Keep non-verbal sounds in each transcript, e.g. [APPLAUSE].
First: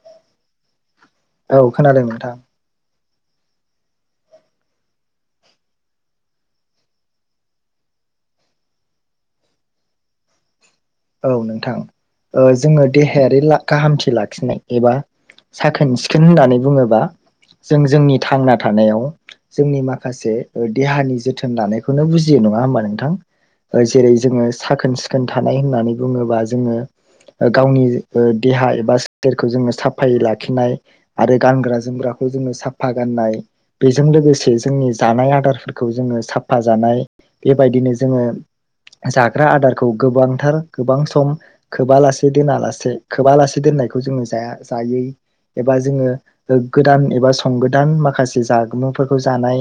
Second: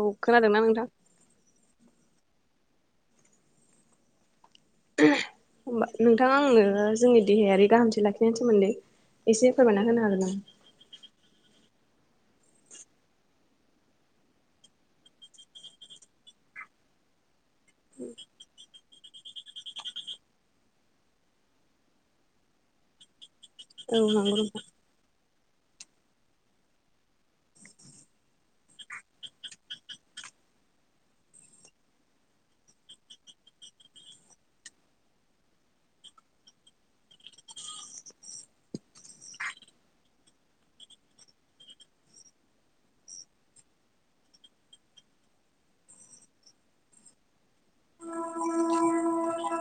औ खोनादोंना नोंथां? औ खोनादों नोंथां। होनबा नोंथाङा आंनो जोंनि देहायारि गाहामथि लाखिनायनि सोमोन्दै एसे फोरमायना होनो हागोन नामा? औ नोंथां जोङो देहायारि गाहामथि लाखिनाय एबा साखोन सिखोन होननानै बुङोबा जों जोंनि थांना थानायाव जोंनि माखासे देहानि जोथोन लानायखौनो बुजियो नङा होमबा नोंथां। औ ओजेरै- नंगौ जोङो साखोन सिखोन [UNINTELLIGIBLE] थानाय होन नानै बुङोबा जोङो गावनि ओ देहा एबा सोलेरखौ जोङो साफायै लाखिनाय आरो गानग्रा जोमग्राखौ जोङो साफा गाननाय बेजों लोगोसे जोंनि जानाय आदारफोरखौ जोङो साफा जानाय बेबायदिनो जोङो जाग्रा आदारखौ गोबांथार गोबां सम खोबा लासे दोना लासे खोबा लासे दोननायखौ जोङो जाया जायै एबा जोङो गोदान एबा सं गोदान माखासे जागोमुंफोरखौ जानाय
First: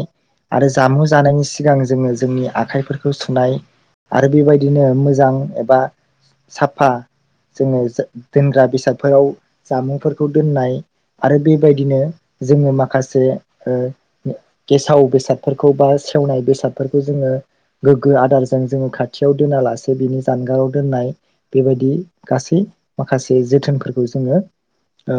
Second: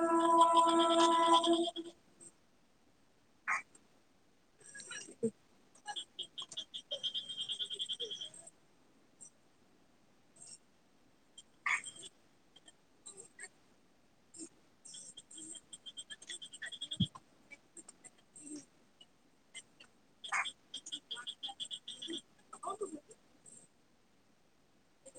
आरो जामुं जानायनि सिगां जोङो जोंनि आखाइफोरखौ सुनाय आरो बेबायदिनो मोजां एबा साफा जोङो दोनग्रा बेसादफोराव जामुंफोरखौ दोननाय आरो बेबायदिनो जोङो माखासे ओ गेसाव बेसादफोरखौ बा सेवनाय बेसादफोरखौ जोङो गोग्गो आदारजों जोङो खाथियाव दोनालासे बिनि जानगाराव दोननाय बेबायदि गासै माखासे जोथोनफोरखौ जोङो ओ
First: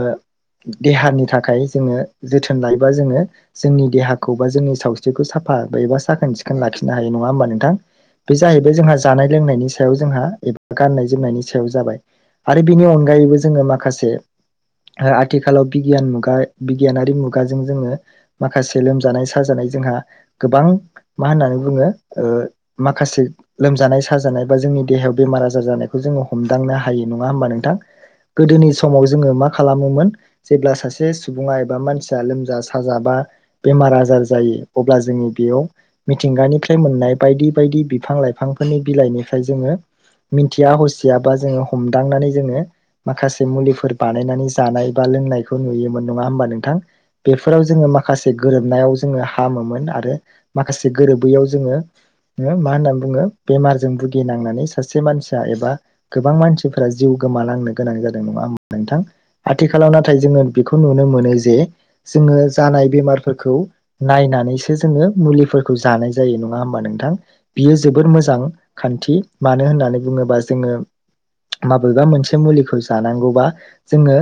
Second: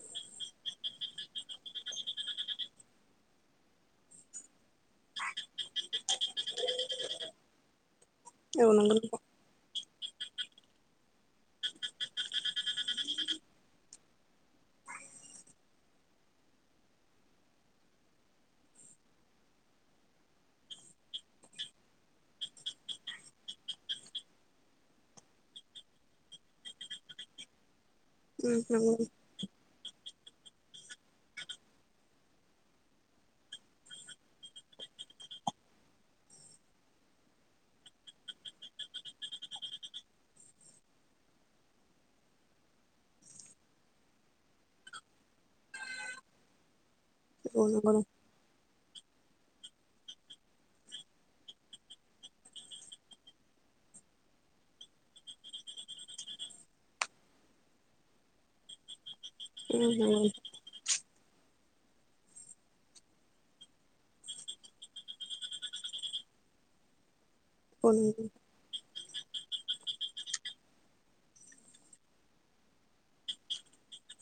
देहानि थाखाय जोङो जोथोन लायोबा जोङो जोंनि देहाखौ बा जोंनि सावस्रिखौ साफा एबा साखोन सिखोन लाखिनो हायो नङा होमबा नोंथां। बे जाहैबाय जोंहा नोंथां जानाय लोंनायनि सायाव जोंहा एबा गाननाय जोमनायनि सायाव जाबाय आरो बिनि अनगायैबो जोङो माखासे ओ आथिखालाव बिगियान मुगा बिगियानारि मुगाजों जोङो माखासे लोमजानाय साजानाय जोंहा गोबां मा होननानै बुङो ओ माखासे लोमजानाय साजानाय बा जोंनि देहायाव बेमार आजार जानायखौ जोङो हमदांनो हायो नङा होमबा नोंथां गोदोनि समाव जोङो मा खालामोमोन जेब्ला सासे सुबुङा एबा मानसिया लोमजा साजा बा बेमार आजार जायो अब्ला जोंनि बेयाव मिथिंगानिफ्राय मोननाय बायदि बायदि बिफां लाइफांफोरनि बिलाइनिफ्राय जोङो मिन्थिया हसियाबा जोङो हमदांनानै जोङो माखासे मुलिफोर बानायनानै जानाय बा लोंनायखौ नुयोमोन नङा होमबा नोंथां औ बेफोराव जोङो नंगौ नोंथां माखासे गोरोबनायाव जोङो हामोमोन आरो माखासे गोरोबैयाव जोङो मा होननानै बुङो बेमारजों भुगिनांनानैस सासे मानसिया एबा गोबां मानसिफोरा जिउ गोमालांनो गोनां जादों नङा होमबा नोंथां उम आथिखालाव नंगौ नाथाय जोङो बेखौ नुनो मो जे जोङो जानाय बेमारफोरखौ नायनानैसो जोङो मुलिफोरखौ जानाय जायो नङा होमबा नोंथां बियो औ जोबोर नंगौ मोजां खान्थि मानो होननानै बुङोबा जोङो माबेबा मोनसे मुलिखौ जानांगौबा जोङो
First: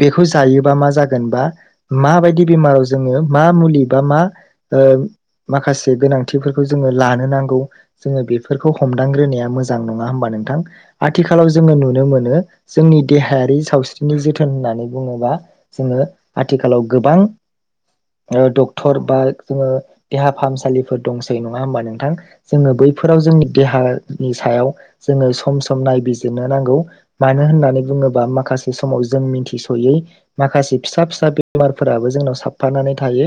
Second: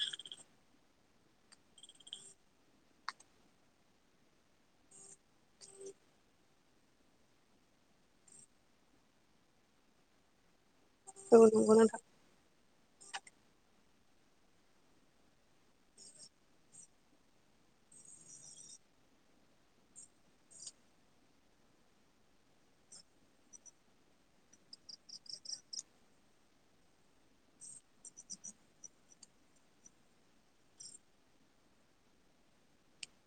बेखौ जायोबा मा जागोन बा माबायदि बेमाराव जोङो मा मुलि बा मा ओ माखासे गोनांथिफोरखौ जोङो लानो नांगौ जोङो बेफोरखौ हमदांग्रोनाया मोजां नङा होमबा नोंथां उम आथिखालाव जोङो नंगौ नुनो मोनो जोंनि देहायारि सावस्रिनि जोथोन होननानै बुङोबा जोङो आथिखालाव गोबां ओ डक्टर बा जोङो देहा फाहामसालिफोर दंसै नङा होमबा नोंथां जोङो बैफोराव जोंनि देहानि सायाव जोङो सम सम नायबिजिरनो नांगौ मानो होननानै बुङोबा माखासे समाव जों मिथिस'यै माखासे फिसा फिसा बेमारफोराबो जोंनाव साबफानानै थायो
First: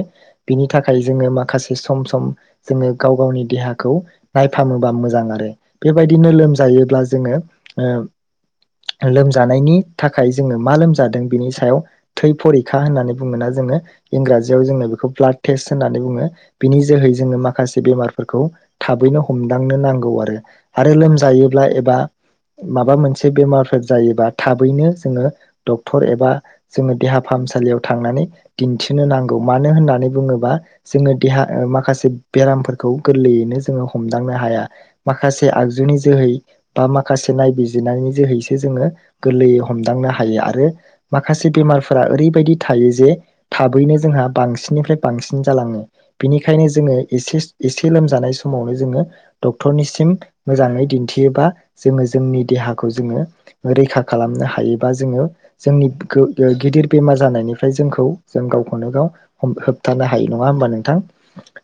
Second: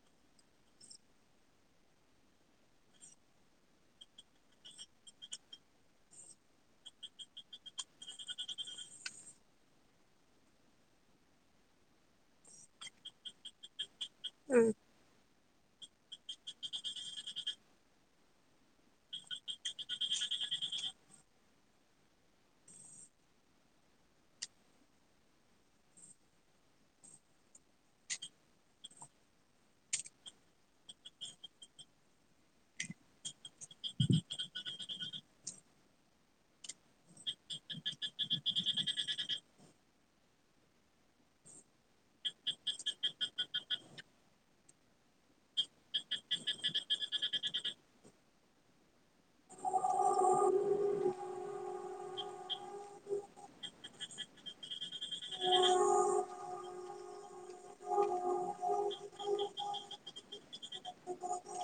बिनि थाखाय जोङो माखासे सम सम जोङो गाव गावनि देहाखौ नायफामोबा मोज जां आरो बेबायदिनो लोमजायोब्ला जोङो ओ लोमजानायनि थाखाय जोङो मा लोमजादों बेनि सायाव थै फरिखा होननानै बुङोना जोङो इंराजियाव जोंङो बेखौ ब्लाद तेस होननानै बुङो बिनि जोहै जोङो माखासे बेमारफोरखौ थाबैनो हमदांनो नां गौ आरो आरो लोमजायोब्ला एबा माबा मोनसे बेमारफोर जायोबा थाबैनो जोङो डक्टर एबा जोङो देहा फाहामसालियाव थांनानै दिन्थिनो नांगौ मानो होननानै बुङोबा जोङो देहा माखासे बेरामफोरखौ गोरलैयैनो जोङो हमदांनो हाया। माखासे आगजुनि जोहै बा माखासे नायबिजिरनायनि जोहैसो जोङो गोरलैयै हमदांनो हायो आरो माखासे बेमारफोरा ओरैबायदि थायो जे थाबैनो जोंहा बांसिननिफ्राय बांसिन जालाङो बेनिखायनो जोङो एसे एसे लोमजानाय समावनो जोङो डक टरनिसिम मोजाङै दिन्थियोबा जोङो जोंनि देहाखौ जोङो रैखा खालामनो हायोबा जोङो जोंनि गो गिदिर बेमार जानायनिफ्राय जोंखौ जों गावखौनो गाव हम होबथानो हायो नङा होमबा नोंथां।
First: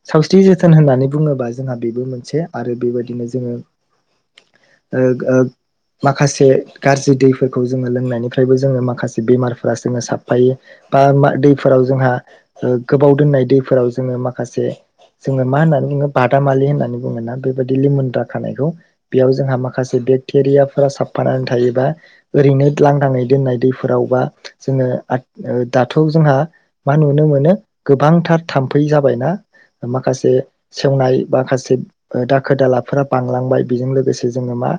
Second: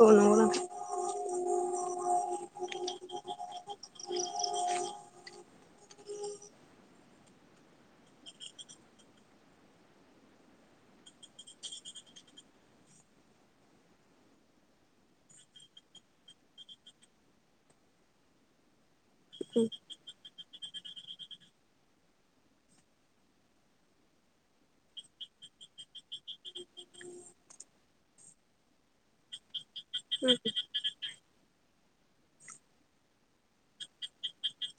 औ नंगौ औ नंगौ सावस्रि नोंथां जोथोन होननानै बुङो बा जोंहा बेबो मोनसे। आरो बेबायदिनो जोङो ओ ओ माखासे गाज्रि दैफोरखौ जोङो लोंनायनिफ्रायबो जोङो माखासे बेमारफोरा जोङो साबफायो बा दैफोराव जोंहा गोबाव दोननाय दैफोराव जोङो माखासे जोङो मा होननानै बुङो बादामालि होननानै बुङोना। बेबायदि लिमोनद्राखानायखौ बेयाव जोंहा माखासे बेग थेरियाफोरा साबफानानै थायोबा ओरैनो लांदाङै दोननाय दैफोरावबा जोङो दाथ' जोंहा मा नुनो मोनो गोबांथार थाम्फै जाबायना। माखासे सेवनाय माखासे [UNINTELLIGIBLE] ओ दाखोर दालाफोरा बांलांबाय बेजों लोगोसे जोङो मा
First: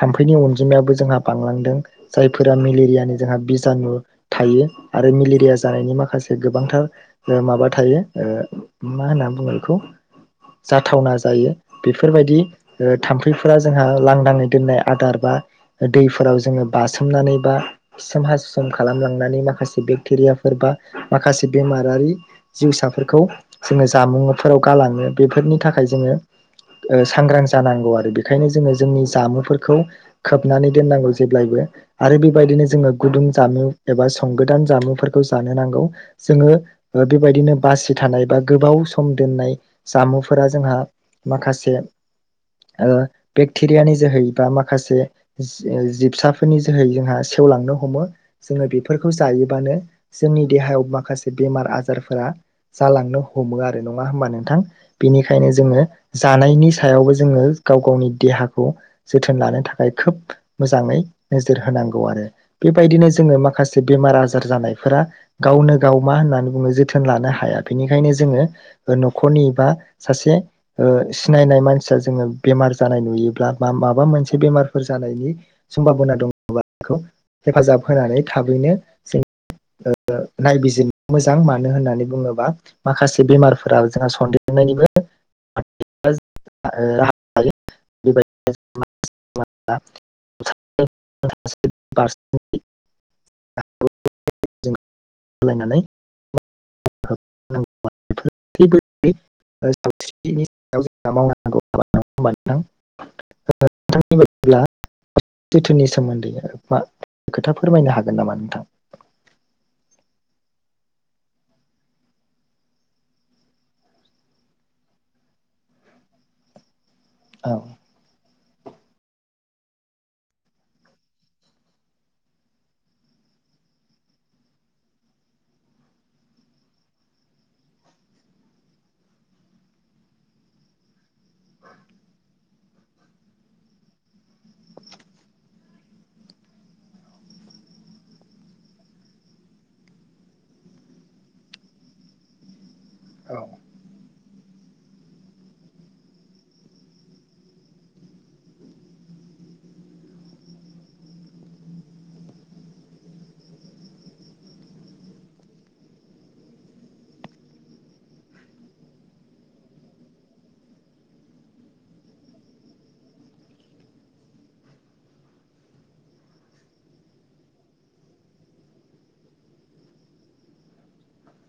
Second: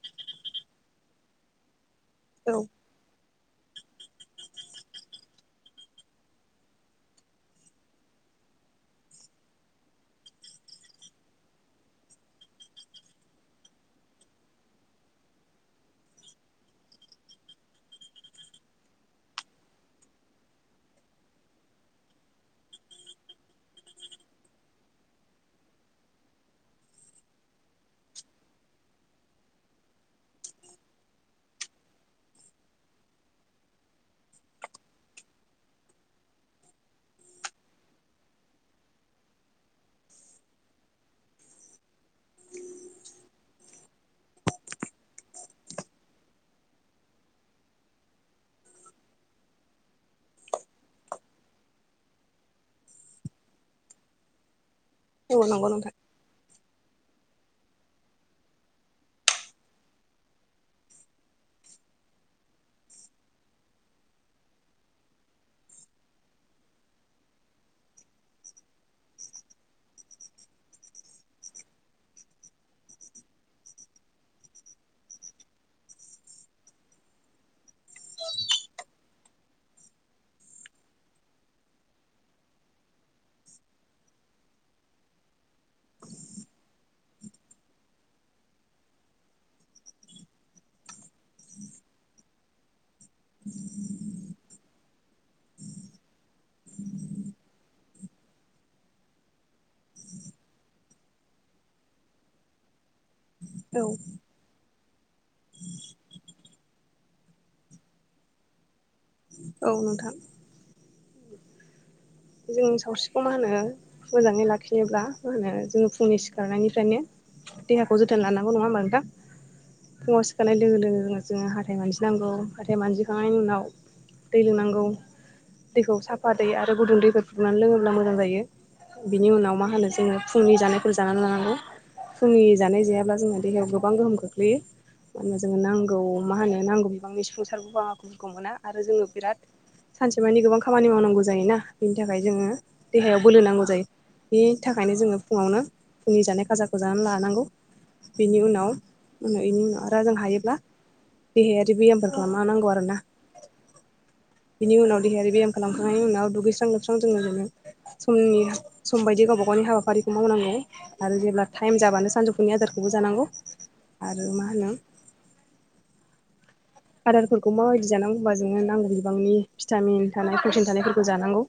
थाम्फैनि अनजिमायाबो जोंहा बांलांदों। जायफोरा उम मेलेरियानि जोंहा बिजानु थायो आरो मेलेरिया जानायनि माखासे गोबांथार माबा थायो ओ मा होनना बुङो बेखौ जाथावना जायो। बेफोरबायदि ओ थाम्फैफोरा जोंहा लांदाङै दोननाय आदार बा दैफोराव जोङो बासोमनानै बा खिसोम हासुसोम खालामलांनानै माखासे बेक्टेरियाफोर बा माखासे बेमारारि जिउसाफोरखौ जोङो जामुंफोराव गालाङो बेफोरनि थाखाय जोङो ओ सांग्रां जानांगौ आरो बेखायनो जोङो जोंनि जामुफोरखौ खोबनानै दोननांगौ जेब्लायबो आरो बेबायदिनो जोङो गुदुं जामुं एबा संगोदान जामुंफोरखौ जानो नांगौ जोङो बेबायदिनो बासि थानाय बा गोबाव सम दोननाय जामुफोरा जोंहा माखासे ओ बेक्टेरियानि जोहै बा माखासे जिबसाफोरनि जोहै जोंहा सेवलांनो हमो जोङो बेफोरखौ जायोबानो जोंनि देहायाव माखासे बेमार आजारफोरा जालांनो हमो आरो नङा होमबा नोंथां। औ नंगौ नोंथां उम औ बिनिखायनो नंगौ जोङो नोंथां जानायनि सायावबो जोङो गाव गावनि देहाखौ जोथोन लानो थाखाय खोब मोजाङै नोजोर होनांगौ आरो बेबायदिनो जोङो माखासे बेमार आजार जानायफोरा गावनो गाव मा होननानै बुङो जोथोन लानो हाया बेनिखायनो जोङो न'खरनि बा सासे ओ सिनायनाय मानसिया जोङो बेमार जानाय नुयोब्ला बा माबा मोनसे बेमारफोर जानायनि समभाबना दङबा बेखौ हेफाजाब होनानै थाबैनो जों ओ नायबिजिरनो मोजां मानो होननानै बुङोबा माखासे बेमारफोरा जोंहा सनन्देरनायनिबो [UNINTELLIGIBLE] [UNINTELLIGIBLE] ओ सावस्रिनि सायाव [UNINTELLIGIBLE] औ। नोंथांनि बायदिब्ला जोथोननि सोमोन्दै मा खोथा फोरमायनो हागोन नामा नोंथां। औ नोंथां। जों सावस्रिखौ मा होनो मोजाङै लाखिनोब्ला मा होनो जोङो फुंनि सिखारनायनिफ्रायनो औ देहाखौ जोथोनलाना नंगौ नङाहोनबा नोंथां फुंआव सिखारनाय लोगो-लोगो जोङो हाथाय मानजिनांगौ हाथाय मानजिखांनायनिउनाव दै लोंनांगौ दैखौ साफा दै आरो गुदुं दै। फुदुंनानै लोङोब्ला मोजां जायो बिनि उनाव मा होनो जोङो फुंनि जानायफोर जानानै लानांगौ फुंनि जानाय जायाब्ला जोङो देहायाव गोबां गोहोम खोख्लैयो मानो होनबा जोङो नांगौ मा होनो नांगौ बिबांनि सफुंसार बाहागोफोरखौ मोना आरो जोङो बिराद सानसेमानि गोबां खामानि मावनांगौ जायोना। बिनि थाखाय जोङो देहायाव बोलो औ नांगौ जायो। बेनि थाखायनो जोङो फुङावनो फुंनि जानाय खाजाखौ जानानै लानांगौ बेनि उनाव बेनि उनाव आरो जों हायोब्ला देहायारि ब्यामफोर खालामलानांगौ आरोना बिनि उनाव देहायारि ब्याम खालामखांनायनि उनाव दुगै सु स्रां लोबस्रां जोङो जोंनि समबायदि गावबा गावनि हाबाफारिखौ मावनांगौ आरो जेब्ला टाइम जाबानो सानजौफुनि आदारखौबो जानांगौ आरो मा होनो आदारफोरखौ माबायदि जानांगौ होनबा जोंङो नांगौ बिबांनि भिटामिन थानाय प्रटिन थानायफोरखौ जानांगौ।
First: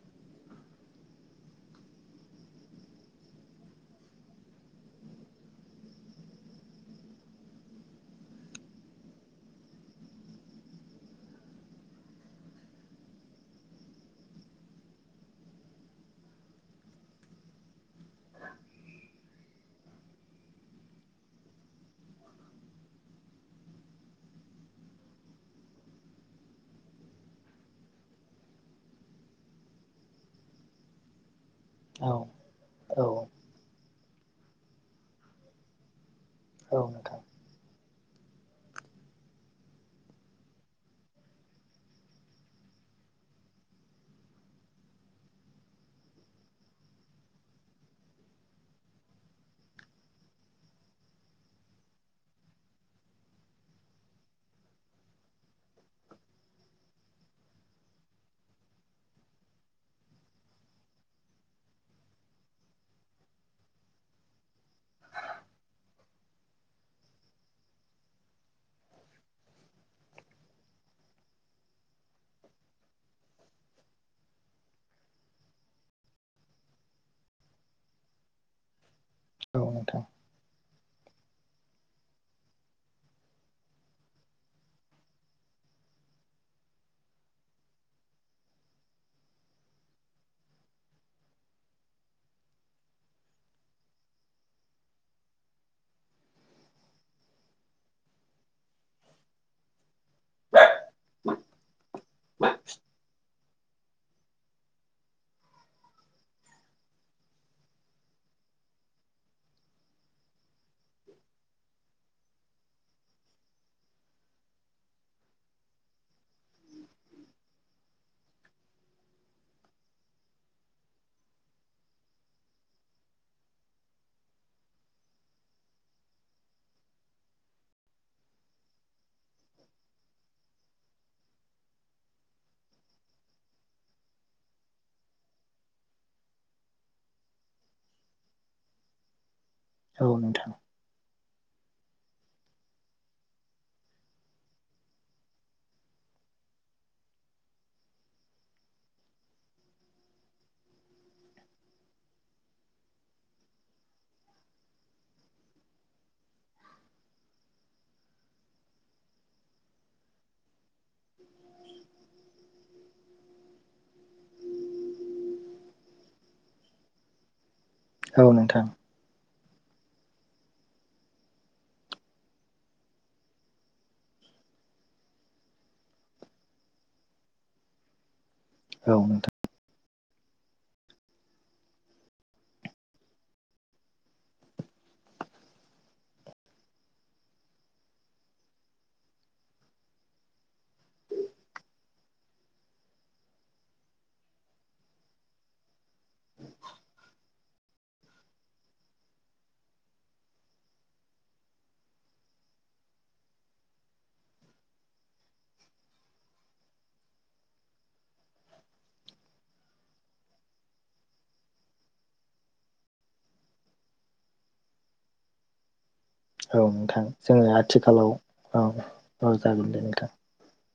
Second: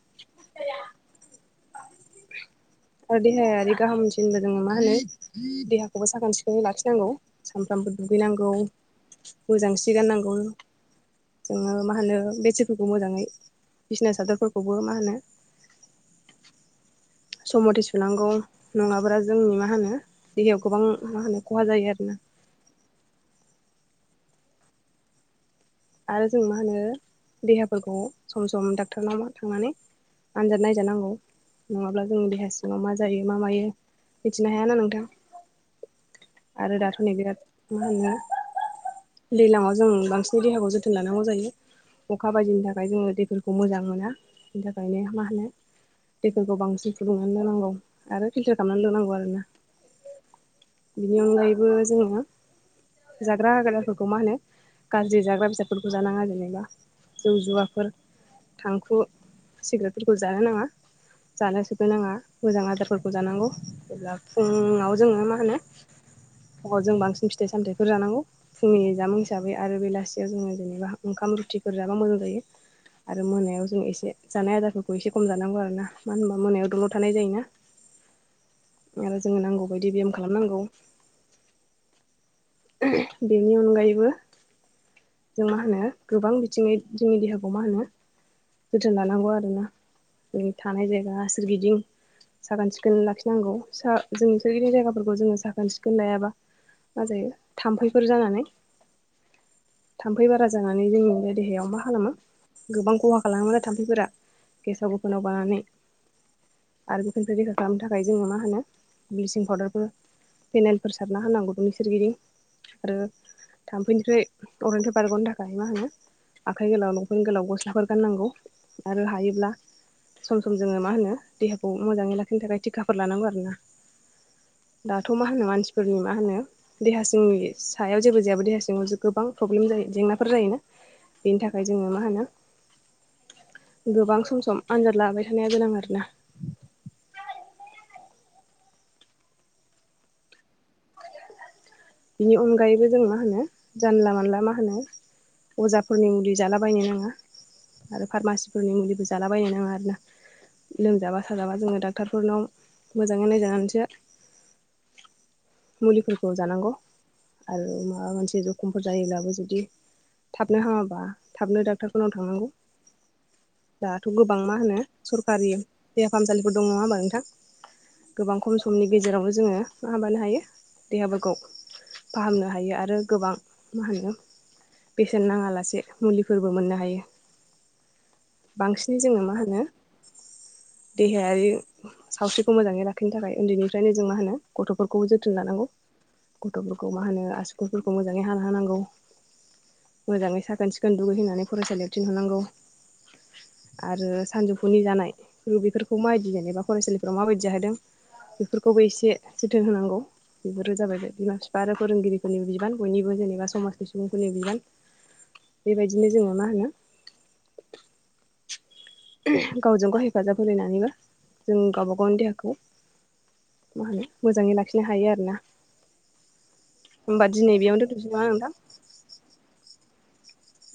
आरो देहायारि गाहामथि होनब्ला जोङो मा होनो देहाखौबो साखोन सिखोनै लाखिनांगौ सामफ्रामबो दुगैनांगौ मोजां सि गाननांगौ जोङो मा होनो बेडसिडफोरखौ मोजाङै बिसिना सादरफोरखौबो मा होनो। सम मथे सुनांगौ नङाब्ला जोंनि मा होनो देहायाव गोबां मा होनो खहा जायो आरोना। आरो जों मा होनो देहाफोरखौ सम सम डाक्टारनाव थांनानै आनजाद नायजानांगौ। नङाब्ला औ जोंनि देहा सिङाव मा औ जायो मा मायो। मिथिनो हायाना नोंथां। आरो औ दाथ' नै नोंथां बिराद मा होनो दैलाङाव जों बांसिन देहाखौ जोथोन लानांगौ जायो अखा बायदिनि थाखाय जोङो दैफोरखौ मोजां मोना बिनि थाखायनो मा होनो दैफोरखौ बांसिन फुदुंनानै लोंनांगौ आरो फिल्टार खालामनानै लोंनांगौ आरोना बिनि अनगायैबो जोङो जाग्रा आदार फोरखौ मा होनो गाज्रि जाग्रा बेसाद फोरखौ जानाङा जेनेबा जौ, जुवाफोर, थांखु, सिग्रेटफोरखौ जानो नाङा, जानो सोबनो नाङा, मोजां आदारफोरखौ जानांगौ जेब्ला फुङाव जोङो मा होनो फुंआव जों बांसिन फिथाइ सामथायाइफोर जानांगौ फुंनि जामुं हिसाबै आरो बेलासियाव जोङो जेनेबा ओंखाम रुथिफोर जाबा मोजां जायो आरो मोनायाव जों एसे जानाय आदारफोरखौ एसे खम जानांगौ आरो ना मानो होनबा मोनायाव दल'द थानाय जायोना। आरो जोङो औ नांगौ बदि नोंथां ब्याम खालामनांगौ। ओ बेनि अनगायैबो जों मा होनो गोबां बिथिङै जोंनि देहाखौ मा होनो जोथोन लानांगौ आरोना थानाय जायगा सोरगिदिं साखोन सिखोन लाखिनांगौ सा जों सोरगिदिं जायगाफोरखौ जोङो साखोन सिखोन लायाबा मा जायो थाम्फैफोर जानानै थाम्फै बारा जानानै जोंनिनो देहायाव मा खालामो गोबां खहा मानोना थाम्फैफोरा गेसाव गोफोनाव बानानै आरो बेफोरनिफ्राय रैखा खालामनो थाखाय जोङो मा होनो ब्लिसिं पाउदारफोर फेनेलफोर सारना होनांगौ बेनि सोरगिदिं आरो थाम्फैनिफ्राय अरनायनिफ्राय बारग'नो थाखाय मा होनो आखाइ गोलाव लंफेन गोलाव गस्लाफोर गाननांगौ आरो हायोब्ला सम सम जोङो मा होनो देहाखौ मोजाङै लाखिनो थाखाय टिकाफोर लानांगौ आरोना दाथ' मा होनो मानसिफोरनि मा होनो देहा सिंनि सायाव जेबो जायाबा देहा सिङाव गोबां प्रब्लेम जायो जेंनाफोर जायोना बेनि थाखाय जोङो मा होनो? गोबां सम सम आनजाद लाबाय थानाया गोनां आरोना औ नोंथां। बिनि अनगायैबो जों मा होनो जानला मानला मा होनो अजाफोरनि मुलि जालाबायनो नाङा आरो फारमासिफोरनि मुलिबो जालाबायनो नाङा आरोना लोमजाबा साजाबा जोङो डाक्टारफोरनाव मोजाङै नायजानानैसो मुलिफोरखौ जानांगौ। आरो माबा मोनसे जखमफोर जायोब्लाबो जुदि थाबनो हामाबा थाबनो डाक्टारफोरनाव थांनांगौ दाथ' गोबां मा होनो सरखारि देहा फाहामसालिफोर दं नङा होमबा नोंथां? औ गोबां खम नोंथां समनि गेजेरावनो जोङो मा हाबानो हायो देहाफोरखौ फाहामनो हायो आरो गोबां मा होनो बेसेन नाङा लासे मुलिफोरबो मोननो हायो। औ बांसिनै जोङो नोंथां मा होनो? देहायारि सावस्रिखौ मोजाङै लाखिनो थाखाय उन्दैनिफ्रायनो जों मा होनो गथ'फोरखौ जोथोन लानांगौ। गथ'फोरखौ मा होनो आसुखुरफोरखौ मोजाङै हाना होनांगौ मोजाङै साखोन सिखोन दुगैहोनानै फरायसालियाव थिनहरनांगौ आरो सानजौफुनि जानाय बेफोरखौ मायदि जेनेबा फरायसालिफोराव मा बायदि जाहोदों बेफोरखौबो एसे जोथोन होनांगौ बेफोरो जाबाय बे बिमा फिफा आरो फोरोंगिरिफोरनिबो बिबान बयनिबो जेनेबा समाजनि सुबुंफोरनि बिबान बेबायदिनो जोङो मा होनो गावजों गाव हेफाजाब होलायनानैबो जों गावबा गावनि देहाखौ मा होनो मोजाङै लाखिनो हायो आरोना। औ नोंथां होमबा जोङो दिनै बेयावनो दोनथ'सै आथिखालाव नामा नोंथां औ औ जागोन दे नोंथां।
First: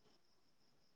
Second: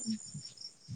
उम [UNINTELLIGIBLE]